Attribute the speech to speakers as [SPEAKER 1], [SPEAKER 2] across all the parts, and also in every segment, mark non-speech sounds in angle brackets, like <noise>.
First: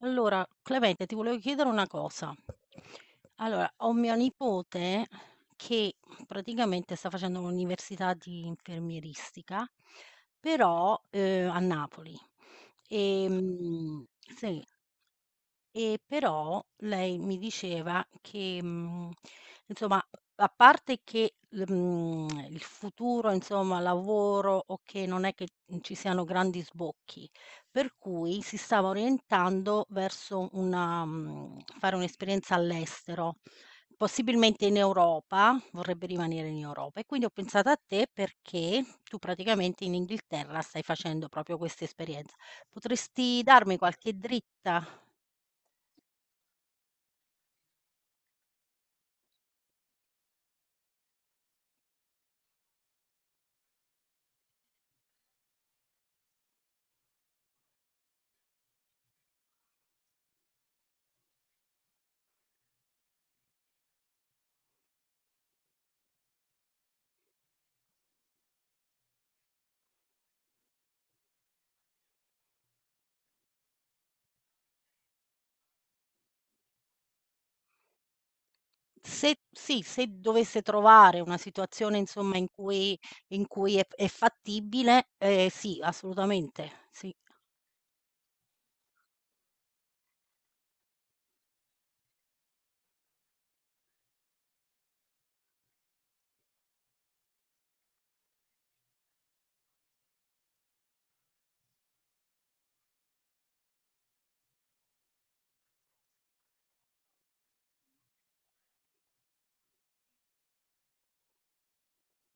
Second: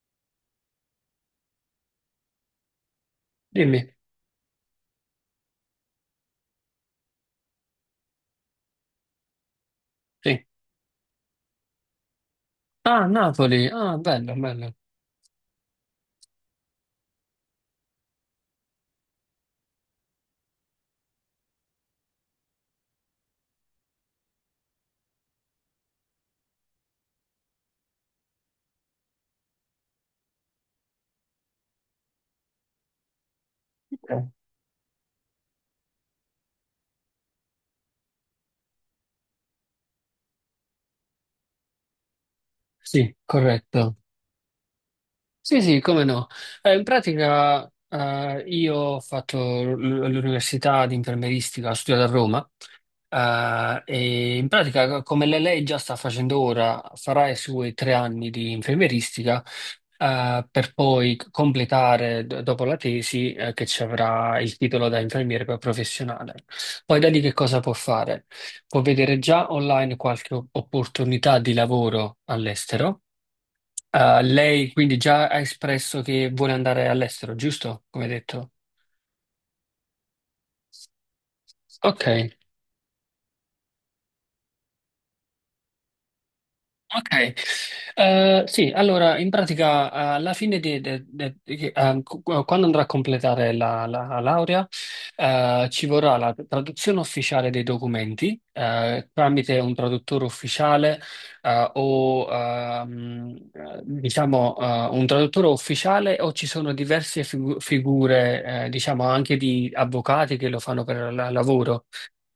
[SPEAKER 1] Allora, Clemente, ti volevo chiedere una cosa. Allora, ho
[SPEAKER 2] Dimmi,
[SPEAKER 1] mia nipote che praticamente sta facendo l'università di infermieristica,
[SPEAKER 2] sì.
[SPEAKER 1] però a Napoli.
[SPEAKER 2] Ah,
[SPEAKER 1] E,
[SPEAKER 2] Napoli, ah, bello,
[SPEAKER 1] sì,
[SPEAKER 2] bello.
[SPEAKER 1] e però lei mi diceva che, insomma, a parte che il futuro, insomma, lavoro, okay, non è che, ci siano grandi sbocchi, per cui si stava orientando verso fare un'esperienza all'estero,
[SPEAKER 2] Ok.
[SPEAKER 1] possibilmente in Europa, vorrebbe rimanere in Europa. E quindi ho pensato a te perché tu praticamente in Inghilterra stai facendo proprio questa esperienza.
[SPEAKER 2] Sì,
[SPEAKER 1] Potresti darmi
[SPEAKER 2] corretto.
[SPEAKER 1] qualche dritta?
[SPEAKER 2] Sì, sì, come no. In pratica, io ho fatto l'università di infermieristica, ho studiato a Roma. E in pratica, come lei già sta facendo ora, farà i suoi 3 anni di infermieristica, per poi completare dopo la tesi, che ci avrà il titolo da infermiere poi professionale. Poi da lì che cosa può fare? Può vedere già online qualche opportunità di lavoro all'estero. Lei quindi già ha espresso che vuole andare all'estero, giusto? Come detto.
[SPEAKER 1] Se sì, se dovesse trovare una situazione
[SPEAKER 2] Ok.
[SPEAKER 1] insomma in cui è fattibile, sì, assolutamente, sì.
[SPEAKER 2] Ok. Sì, allora in pratica alla fine di, de- de- di che- cu- quando andrà a completare la, laurea, ci vorrà la traduzione ufficiale dei documenti tramite un traduttore ufficiale, o diciamo un traduttore ufficiale, o ci sono diverse figure, diciamo anche di avvocati che lo fanno per lavoro,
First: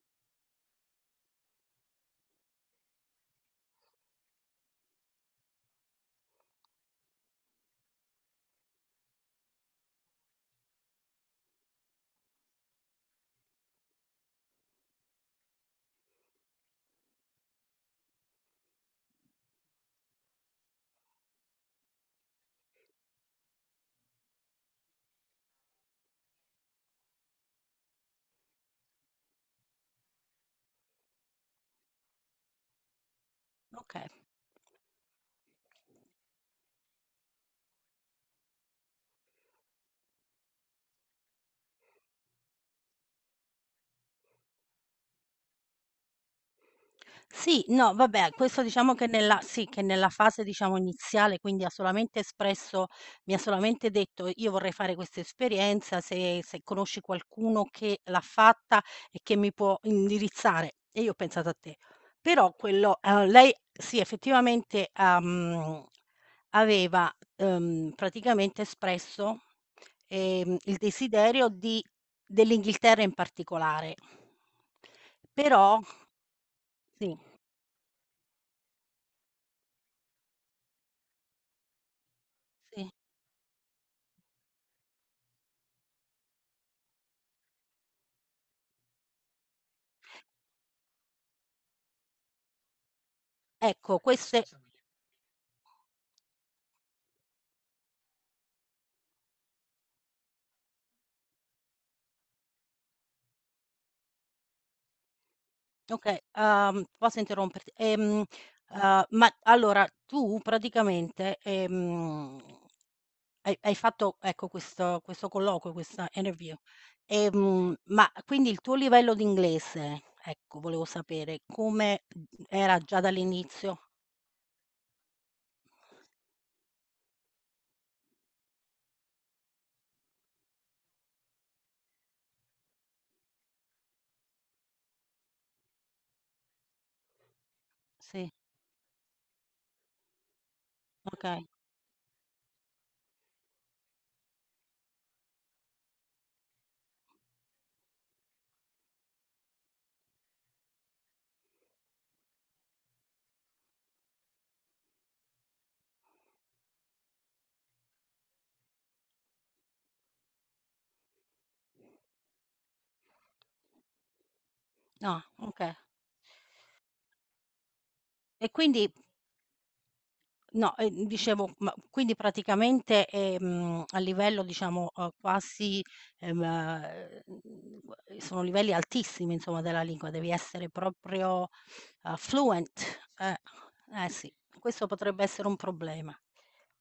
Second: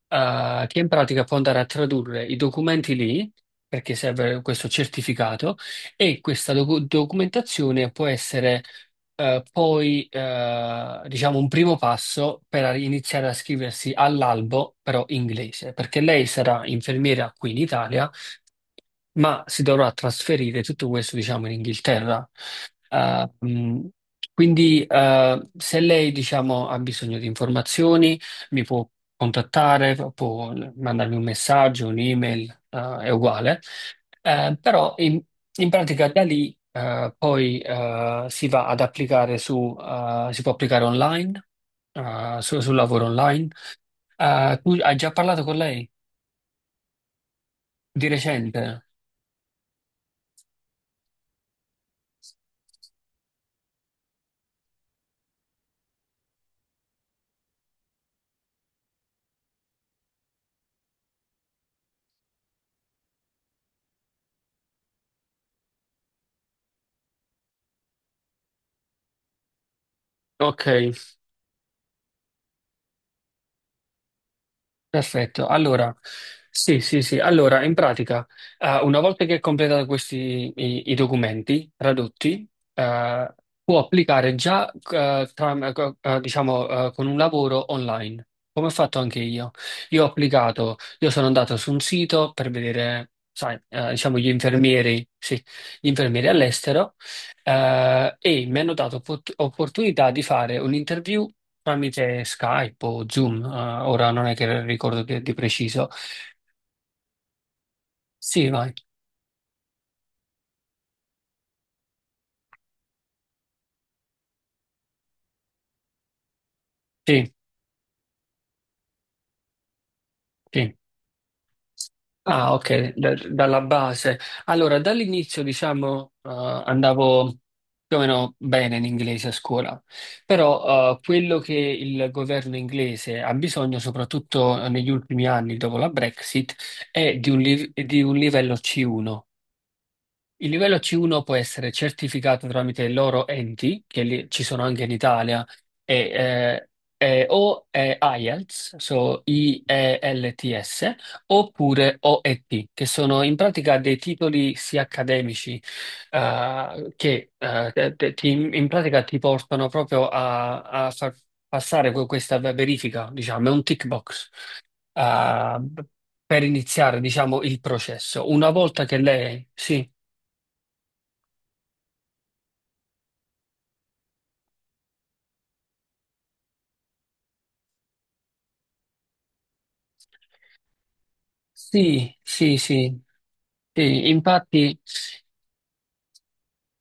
[SPEAKER 2] che in pratica può andare a tradurre i documenti lì, perché serve questo certificato e questa documentazione. Può essere, poi, diciamo, un primo passo per iniziare a scriversi all'albo però inglese, perché lei sarà infermiera qui in Italia, ma si dovrà trasferire tutto questo, diciamo, in Inghilterra. Eh, mh, quindi, se lei, diciamo, ha bisogno di informazioni, mi può contattare, può mandarmi un messaggio, un'email, è uguale.
[SPEAKER 1] Okay.
[SPEAKER 2] Però in pratica da lì, poi, si va ad applicare si può applicare online, sul lavoro online. Tu hai già parlato con lei
[SPEAKER 1] Sì, no,
[SPEAKER 2] di
[SPEAKER 1] vabbè, questo
[SPEAKER 2] recente?
[SPEAKER 1] diciamo che nella fase diciamo iniziale, quindi ha solamente espresso mi ha solamente detto: "Io vorrei fare questa esperienza, se conosci qualcuno che l'ha fatta e che mi può indirizzare". E io ho pensato a te. Però quello lei sì, effettivamente, ha aveva, praticamente espresso,
[SPEAKER 2] Ok.
[SPEAKER 1] il desiderio di dell'Inghilterra in particolare.
[SPEAKER 2] Perfetto,
[SPEAKER 1] Però
[SPEAKER 2] allora, sì, sì, sì,
[SPEAKER 1] sì.
[SPEAKER 2] allora, in pratica, una volta che hai completato questi i, i documenti tradotti,
[SPEAKER 1] Sì,
[SPEAKER 2] eh, può applicare già, diciamo, con un lavoro online, come ho fatto anche io. Io ho applicato, io sono andato su un sito per vedere, sai,
[SPEAKER 1] ecco
[SPEAKER 2] diciamo, gli
[SPEAKER 1] queste
[SPEAKER 2] infermieri, sì, gli infermieri all'estero, e mi hanno dato opportunità di fare un'interview tramite Skype o Zoom, ora non è che ricordo di preciso.
[SPEAKER 1] okay, posso interromperti,
[SPEAKER 2] Sì, vai.
[SPEAKER 1] ma allora tu praticamente, hai fatto ecco questo colloquio, questa interview,
[SPEAKER 2] Sì,
[SPEAKER 1] ma quindi il tuo livello di inglese, ecco
[SPEAKER 2] sì.
[SPEAKER 1] volevo sapere come
[SPEAKER 2] Ah,
[SPEAKER 1] era
[SPEAKER 2] ok,
[SPEAKER 1] già
[SPEAKER 2] dalla
[SPEAKER 1] dall'inizio?
[SPEAKER 2] base. Allora, dall'inizio, diciamo, andavo più o meno bene in inglese a scuola, però quello che il governo inglese ha bisogno, soprattutto negli ultimi anni dopo la Brexit, è di un
[SPEAKER 1] Sì,
[SPEAKER 2] livello C1. Il livello C1 può
[SPEAKER 1] okay.
[SPEAKER 2] essere certificato tramite i loro enti, che ci sono anche in Italia, e, eh, o IELTS, so IELTS, oppure OET, che sono in pratica dei titoli sia accademici, che in pratica ti portano proprio a, far passare questa verifica, diciamo, è un tick box,
[SPEAKER 1] Ah,
[SPEAKER 2] eh,
[SPEAKER 1] okay.
[SPEAKER 2] per iniziare, diciamo, il processo.
[SPEAKER 1] E
[SPEAKER 2] Una
[SPEAKER 1] quindi
[SPEAKER 2] volta che lei, sì.
[SPEAKER 1] no, dicevo, ma quindi praticamente, a livello diciamo, quasi, sono livelli altissimi insomma della lingua, devi essere proprio,
[SPEAKER 2] Sì, sì,
[SPEAKER 1] fluent.
[SPEAKER 2] sì.
[SPEAKER 1] Eh,
[SPEAKER 2] Sì,
[SPEAKER 1] eh sì,
[SPEAKER 2] infatti.
[SPEAKER 1] questo potrebbe essere un problema.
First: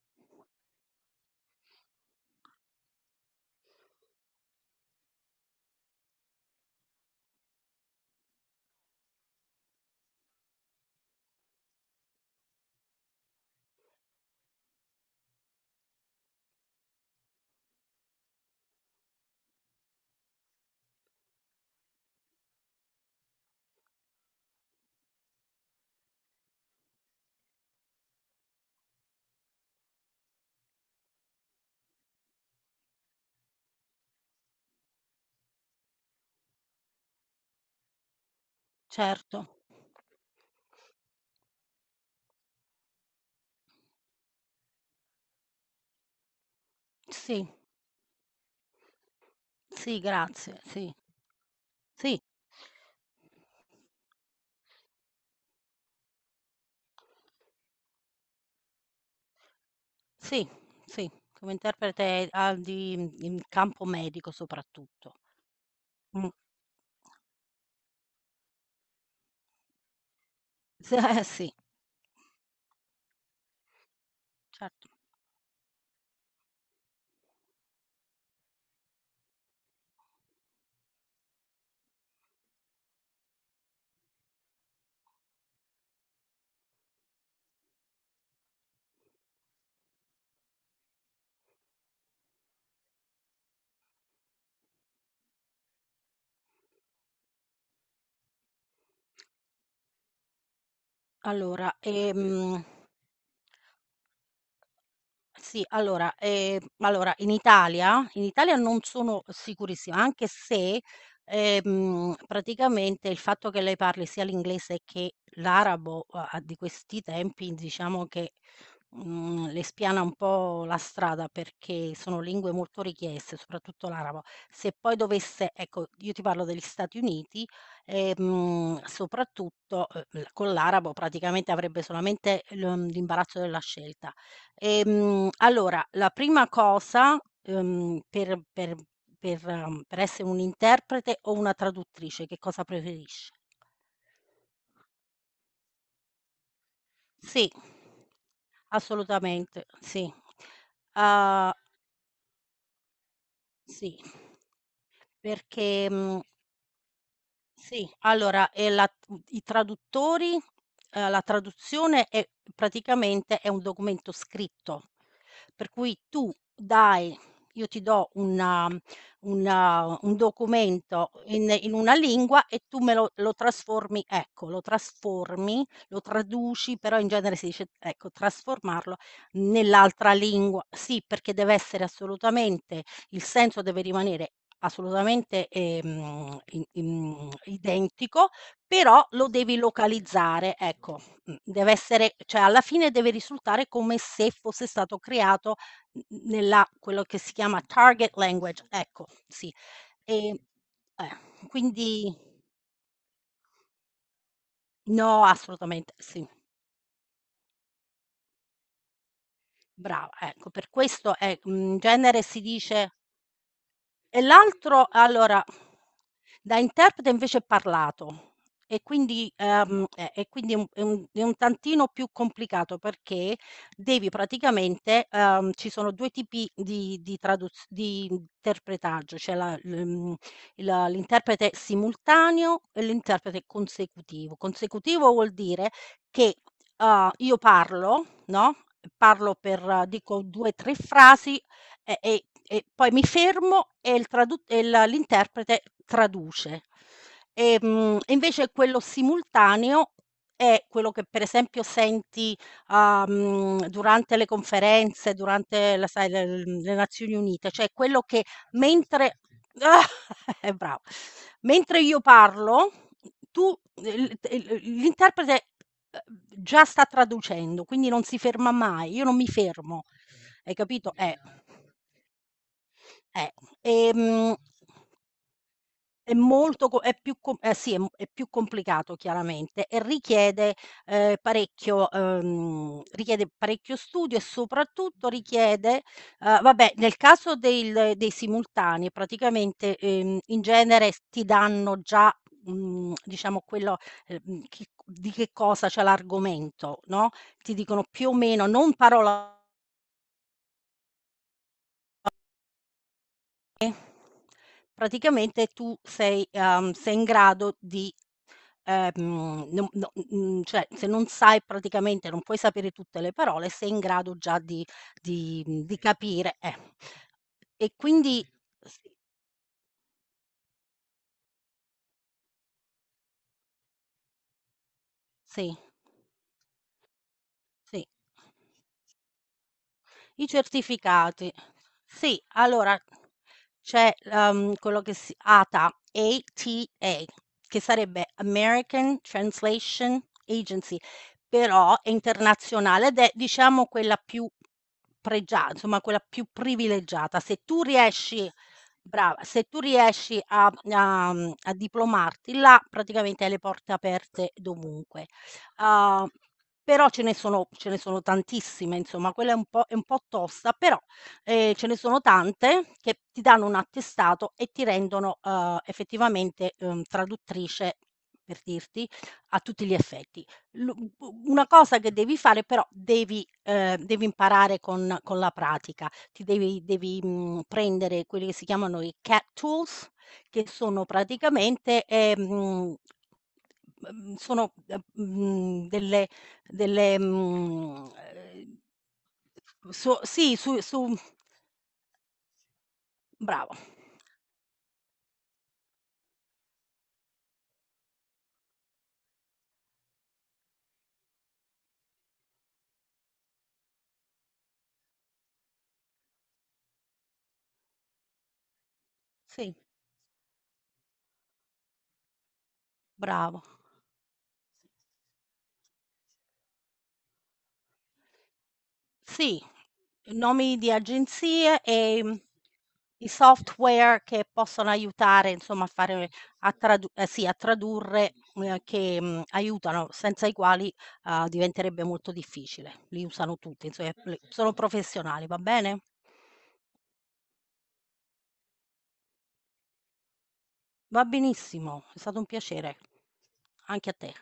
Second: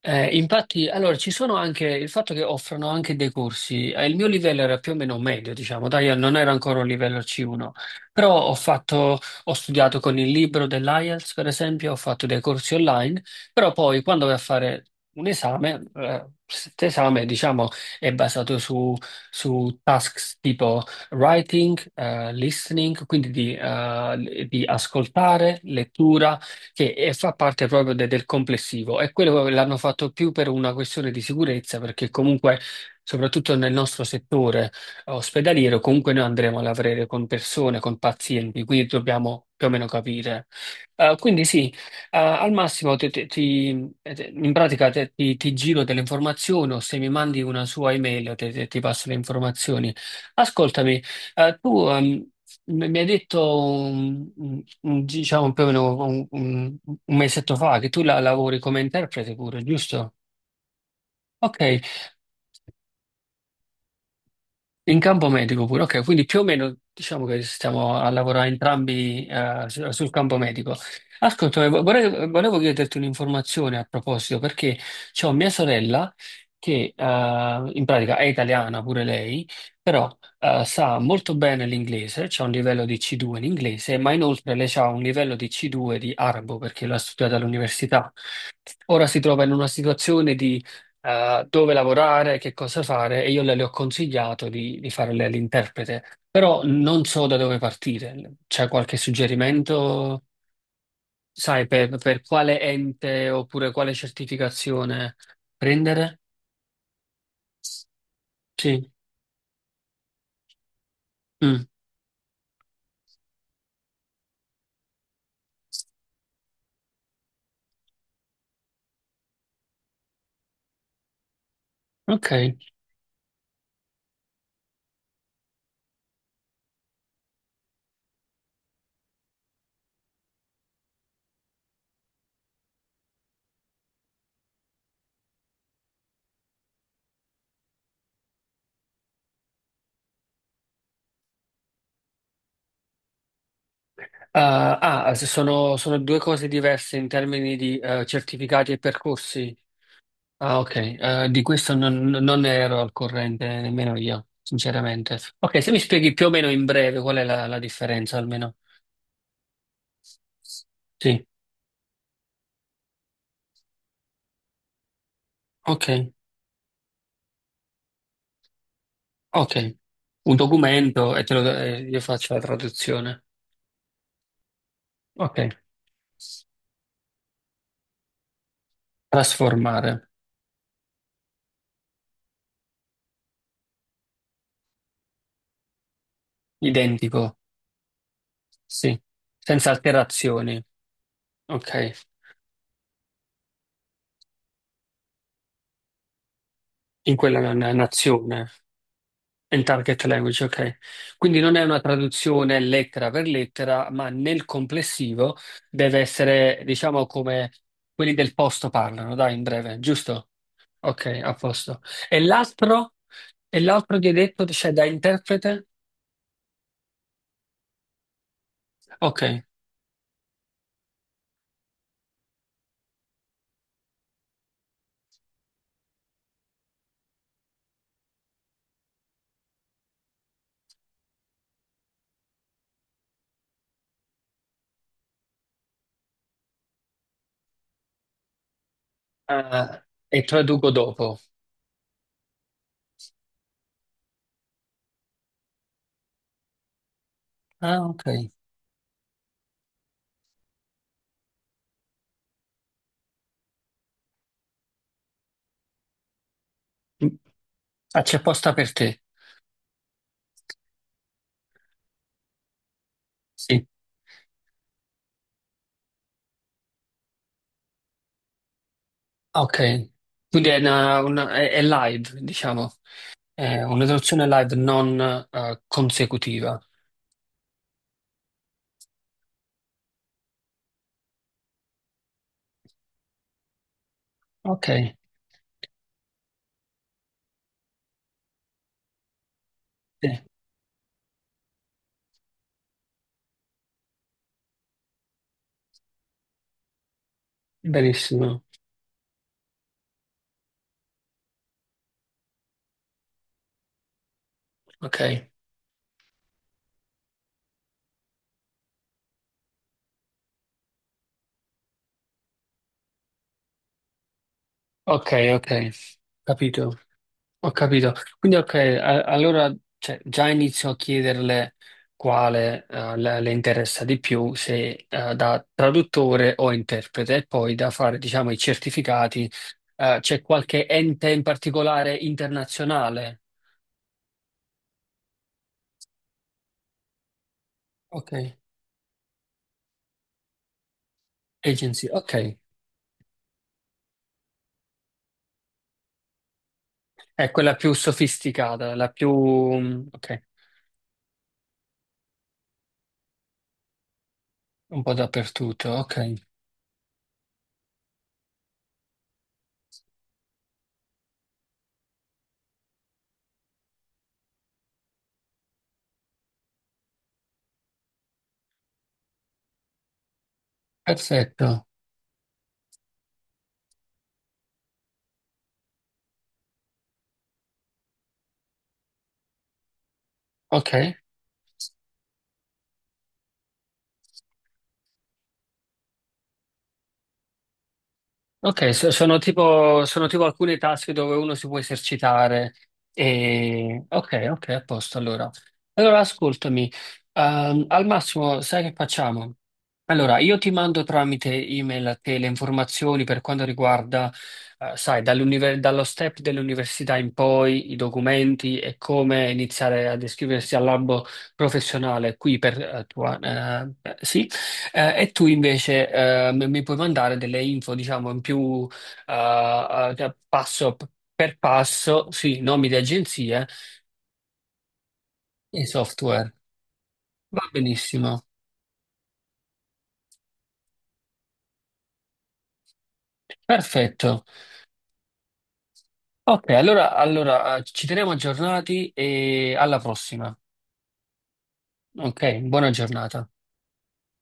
[SPEAKER 2] Infatti, allora ci sono anche il fatto che offrono anche dei corsi. Il mio livello era più o meno medio, diciamo, dai, io non era ancora un livello C1, però ho fatto, ho studiato con il libro dell'IELTS, per esempio, ho fatto dei corsi online, però poi quando vai a fare un esame, questo esame, diciamo, è basato su tasks tipo writing, listening, quindi di di ascoltare, lettura che fa parte proprio del complessivo, e quello l'hanno fatto più per una questione di sicurezza, perché comunque, soprattutto nel nostro settore ospedaliero, comunque noi andremo a lavorare con persone, con pazienti, quindi
[SPEAKER 1] Certo.
[SPEAKER 2] dobbiamo più o meno capire. Quindi sì, al massimo in pratica ti giro delle informazioni, o se mi mandi
[SPEAKER 1] Sì,
[SPEAKER 2] una sua email ti passo le informazioni.
[SPEAKER 1] sì, grazie, sì.
[SPEAKER 2] Ascoltami. Tu
[SPEAKER 1] Sì.
[SPEAKER 2] mi hai detto diciamo più o meno un mesetto fa che tu la lavori come interprete pure, giusto?
[SPEAKER 1] Sì, sì, come
[SPEAKER 2] Ok.
[SPEAKER 1] interprete, ah, in campo medico
[SPEAKER 2] In
[SPEAKER 1] soprattutto.
[SPEAKER 2] campo medico pure, ok, quindi
[SPEAKER 1] Mh.
[SPEAKER 2] più o meno diciamo che stiamo a lavorare entrambi, sul campo medico.
[SPEAKER 1] <laughs> S eh sì,
[SPEAKER 2] Ascolta, volevo chiederti un'informazione a proposito, perché
[SPEAKER 1] certo.
[SPEAKER 2] c'ho mia sorella che, in pratica, è italiana pure lei, però sa molto bene l'inglese, c'ha un livello di C2 in inglese, ma inoltre lei ha un livello di C2 di arabo perché l'ha studiato all'università. Ora si trova in una situazione di, dove lavorare, che cosa fare, e io le, ho consigliato di fare l'interprete, però non so da dove partire. C'è qualche suggerimento, sai,
[SPEAKER 1] Allora,
[SPEAKER 2] per quale ente oppure quale certificazione
[SPEAKER 1] sì, allora,
[SPEAKER 2] prendere?
[SPEAKER 1] allora in Italia non
[SPEAKER 2] Sì.
[SPEAKER 1] sono sicurissima, anche se,
[SPEAKER 2] Mm,
[SPEAKER 1] praticamente il fatto che lei parli sia l'inglese che l'arabo a di questi tempi diciamo che, le spiana un po' la strada perché sono
[SPEAKER 2] ok.
[SPEAKER 1] lingue molto richieste, soprattutto l'arabo. Se poi dovesse ecco, io ti parlo degli Stati Uniti, soprattutto, l con l'arabo praticamente avrebbe solamente l'imbarazzo della scelta. Allora, la prima cosa, per per essere un interprete o una traduttrice, che cosa preferisci?
[SPEAKER 2] Sono due cose diverse in
[SPEAKER 1] Sì,
[SPEAKER 2] termini di, certificati e percorsi.
[SPEAKER 1] assolutamente, sì.
[SPEAKER 2] Ah, ok, di
[SPEAKER 1] Uhm,
[SPEAKER 2] questo non, ero al corrente
[SPEAKER 1] sì,
[SPEAKER 2] nemmeno io, sinceramente. Ok, se mi
[SPEAKER 1] perché,
[SPEAKER 2] spieghi
[SPEAKER 1] mhmm
[SPEAKER 2] più o meno in breve qual è la
[SPEAKER 1] sì,
[SPEAKER 2] differenza,
[SPEAKER 1] allora,
[SPEAKER 2] almeno.
[SPEAKER 1] i traduttori la
[SPEAKER 2] Sì,
[SPEAKER 1] traduzione è un documento scritto. Per
[SPEAKER 2] ok,
[SPEAKER 1] cui tu dai io ti do
[SPEAKER 2] ok.
[SPEAKER 1] una un
[SPEAKER 2] Un
[SPEAKER 1] documento
[SPEAKER 2] documento e te lo,
[SPEAKER 1] in
[SPEAKER 2] e
[SPEAKER 1] una
[SPEAKER 2] io faccio la
[SPEAKER 1] lingua e tu me lo
[SPEAKER 2] traduzione.
[SPEAKER 1] trasformi ecco, lo
[SPEAKER 2] Ok,
[SPEAKER 1] trasformi, lo traduci, però in genere si dice, ecco, trasformarlo
[SPEAKER 2] trasformare,
[SPEAKER 1] nell'altra lingua. Sì, perché deve essere assolutamente il senso deve rimanere assolutamente, i im
[SPEAKER 2] identico,
[SPEAKER 1] identico,
[SPEAKER 2] sì,
[SPEAKER 1] però lo devi
[SPEAKER 2] senza
[SPEAKER 1] localizzare,
[SPEAKER 2] alterazioni,
[SPEAKER 1] ecco. Deve
[SPEAKER 2] ok,
[SPEAKER 1] essere cioè alla fine deve risultare come se fosse stato creato n nella quello
[SPEAKER 2] in
[SPEAKER 1] che si
[SPEAKER 2] quella
[SPEAKER 1] chiama target
[SPEAKER 2] nazione.
[SPEAKER 1] language, ecco, sì.
[SPEAKER 2] In target
[SPEAKER 1] Ehm,
[SPEAKER 2] language, ok. Quindi
[SPEAKER 1] eh,
[SPEAKER 2] non è una
[SPEAKER 1] quindi
[SPEAKER 2] traduzione lettera per lettera, ma nel
[SPEAKER 1] no,
[SPEAKER 2] complessivo
[SPEAKER 1] assolutamente
[SPEAKER 2] deve
[SPEAKER 1] sì,
[SPEAKER 2] essere, diciamo, come quelli del posto parlano, dai, in breve,
[SPEAKER 1] brava,
[SPEAKER 2] giusto?
[SPEAKER 1] ecco, per questo,
[SPEAKER 2] Ok, a
[SPEAKER 1] in
[SPEAKER 2] posto. E
[SPEAKER 1] genere si dice.
[SPEAKER 2] l'altro? E l'altro che hai
[SPEAKER 1] E
[SPEAKER 2] detto, c'è da
[SPEAKER 1] l'altro allora,
[SPEAKER 2] interprete?
[SPEAKER 1] da interprete invece è parlato e
[SPEAKER 2] Ok.
[SPEAKER 1] quindi e quindi è un tantino più complicato perché devi praticamente ci sono 2 tipi di interpretaggio, c'è la l'uhm, il l'interprete simultaneo e l'interprete consecutivo. Consecutivo vuol dire che, io parlo, no, parlo per
[SPEAKER 2] Ah, e
[SPEAKER 1] dico 2,
[SPEAKER 2] traduco
[SPEAKER 1] 3
[SPEAKER 2] dopo.
[SPEAKER 1] frasi e poi mi fermo e il tradu e la l'interprete traduce. Ehm,
[SPEAKER 2] Ah, ok.
[SPEAKER 1] invece quello simultaneo è quello che per esempio senti, durante le conferenze, durante la sai le l le Nazioni Unite, cioè
[SPEAKER 2] Ah,
[SPEAKER 1] quello
[SPEAKER 2] c'è
[SPEAKER 1] che
[SPEAKER 2] posta per te.
[SPEAKER 1] mentre <laughs> brava. Mentre io parlo, tu
[SPEAKER 2] Sì.
[SPEAKER 1] il l'interprete, uhm, già sta traducendo, quindi non si ferma mai, io non mi fermo.
[SPEAKER 2] Ok. Quindi
[SPEAKER 1] Hai
[SPEAKER 2] è,
[SPEAKER 1] capito?
[SPEAKER 2] una- una- è- è live, diciamo.
[SPEAKER 1] Eh,
[SPEAKER 2] È una traduzione
[SPEAKER 1] ehm,
[SPEAKER 2] live, non
[SPEAKER 1] è
[SPEAKER 2] consecutiva.
[SPEAKER 1] molto co è più co eh sì, è più complicato chiaramente e richiede, parecchio richiede parecchio studio e
[SPEAKER 2] Ok.
[SPEAKER 1] soprattutto richiede vabbè, nel caso del dei simultanei praticamente,
[SPEAKER 2] Sì,
[SPEAKER 1] in genere s ti danno già, diciamo quello, chi di che cosa c'è l'argomento, no, ti dicono più o
[SPEAKER 2] benissimo.
[SPEAKER 1] meno, non parola.
[SPEAKER 2] Ok,
[SPEAKER 1] Praticamente tu sei sei in grado di ehm, no cioè se non sai praticamente non puoi sapere tutte le parole, sei in grado già di
[SPEAKER 2] ok, ok,
[SPEAKER 1] di capire.
[SPEAKER 2] capito, ho
[SPEAKER 1] E
[SPEAKER 2] capito.
[SPEAKER 1] quindi
[SPEAKER 2] Quindi, ok,
[SPEAKER 1] sì,
[SPEAKER 2] allora, cioè, già inizio a chiederle quale, le interessa di più, se da
[SPEAKER 1] sì,
[SPEAKER 2] traduttore o interprete, e poi da
[SPEAKER 1] sì.
[SPEAKER 2] fare, diciamo, i certificati. C'è
[SPEAKER 1] I
[SPEAKER 2] qualche ente in
[SPEAKER 1] certificati.
[SPEAKER 2] particolare
[SPEAKER 1] Sì, allora
[SPEAKER 2] internazionale?
[SPEAKER 1] c'è, quello che si ATA, ATA, che sarebbe
[SPEAKER 2] Ok,
[SPEAKER 1] American Translation Agency, però
[SPEAKER 2] agency,
[SPEAKER 1] è
[SPEAKER 2] ok,
[SPEAKER 1] internazionale ed è diciamo quella più pregia insomma quella più privilegiata.
[SPEAKER 2] è
[SPEAKER 1] Se
[SPEAKER 2] quella
[SPEAKER 1] tu
[SPEAKER 2] più
[SPEAKER 1] riesci
[SPEAKER 2] sofisticata, la più,
[SPEAKER 1] brava, se tu riesci
[SPEAKER 2] ok,
[SPEAKER 1] a diplomarti là, praticamente hai le porte aperte
[SPEAKER 2] un po'
[SPEAKER 1] dovunque.
[SPEAKER 2] dappertutto,
[SPEAKER 1] Uhm,
[SPEAKER 2] ok,
[SPEAKER 1] però ce ne sono tantissime, insomma, quella è un po' tosta, però, ce ne sono tante che ti danno un attestato e ti rendono, effettivamente, traduttrice, per dirti, a tutti gli effetti. Lu u una
[SPEAKER 2] perfetto,
[SPEAKER 1] cosa che devi fare però devi imparare con la pratica. Ti devi, prendere quelli che si chiamano i CAT tools che
[SPEAKER 2] ok.
[SPEAKER 1] sono praticamente, mhmm, sono, delle, mhmm, ehm,
[SPEAKER 2] Ok, sono tipo, sono tipo
[SPEAKER 1] sì,
[SPEAKER 2] alcune task
[SPEAKER 1] su
[SPEAKER 2] dove uno si può esercitare.
[SPEAKER 1] bravo.
[SPEAKER 2] Ok, ok, a posto allora. Allora, ascoltami, al massimo, sai che facciamo? Allora, io ti mando tramite email a te le informazioni per quanto riguarda, sai, dallo step dell'università in poi, i documenti e come
[SPEAKER 1] Sì,
[SPEAKER 2] iniziare ad iscriversi al albo professionale qui per, tua,
[SPEAKER 1] bravo.
[SPEAKER 2] sì, e tu invece mi puoi mandare delle info, diciamo, in più,
[SPEAKER 1] Sì,
[SPEAKER 2] eh, cioè,
[SPEAKER 1] nomi di
[SPEAKER 2] passo per
[SPEAKER 1] agenzie e,
[SPEAKER 2] passo, sì, nomi di
[SPEAKER 1] i
[SPEAKER 2] agenzie
[SPEAKER 1] software che possono aiutare insomma
[SPEAKER 2] e
[SPEAKER 1] a fare
[SPEAKER 2] software.
[SPEAKER 1] a tradu sì, a
[SPEAKER 2] Va
[SPEAKER 1] tradurre,
[SPEAKER 2] benissimo.
[SPEAKER 1] che, aiutano, senza i quali, diventerebbe molto difficile. Li usano tutti, inso e le
[SPEAKER 2] Perfetto.
[SPEAKER 1] sono professionali, va bene?
[SPEAKER 2] Ok, allora, ci teniamo aggiornati e alla prossima.
[SPEAKER 1] Va benissimo, è stato
[SPEAKER 2] Ok,
[SPEAKER 1] un
[SPEAKER 2] buona
[SPEAKER 1] piacere.
[SPEAKER 2] giornata.
[SPEAKER 1] Anche a te.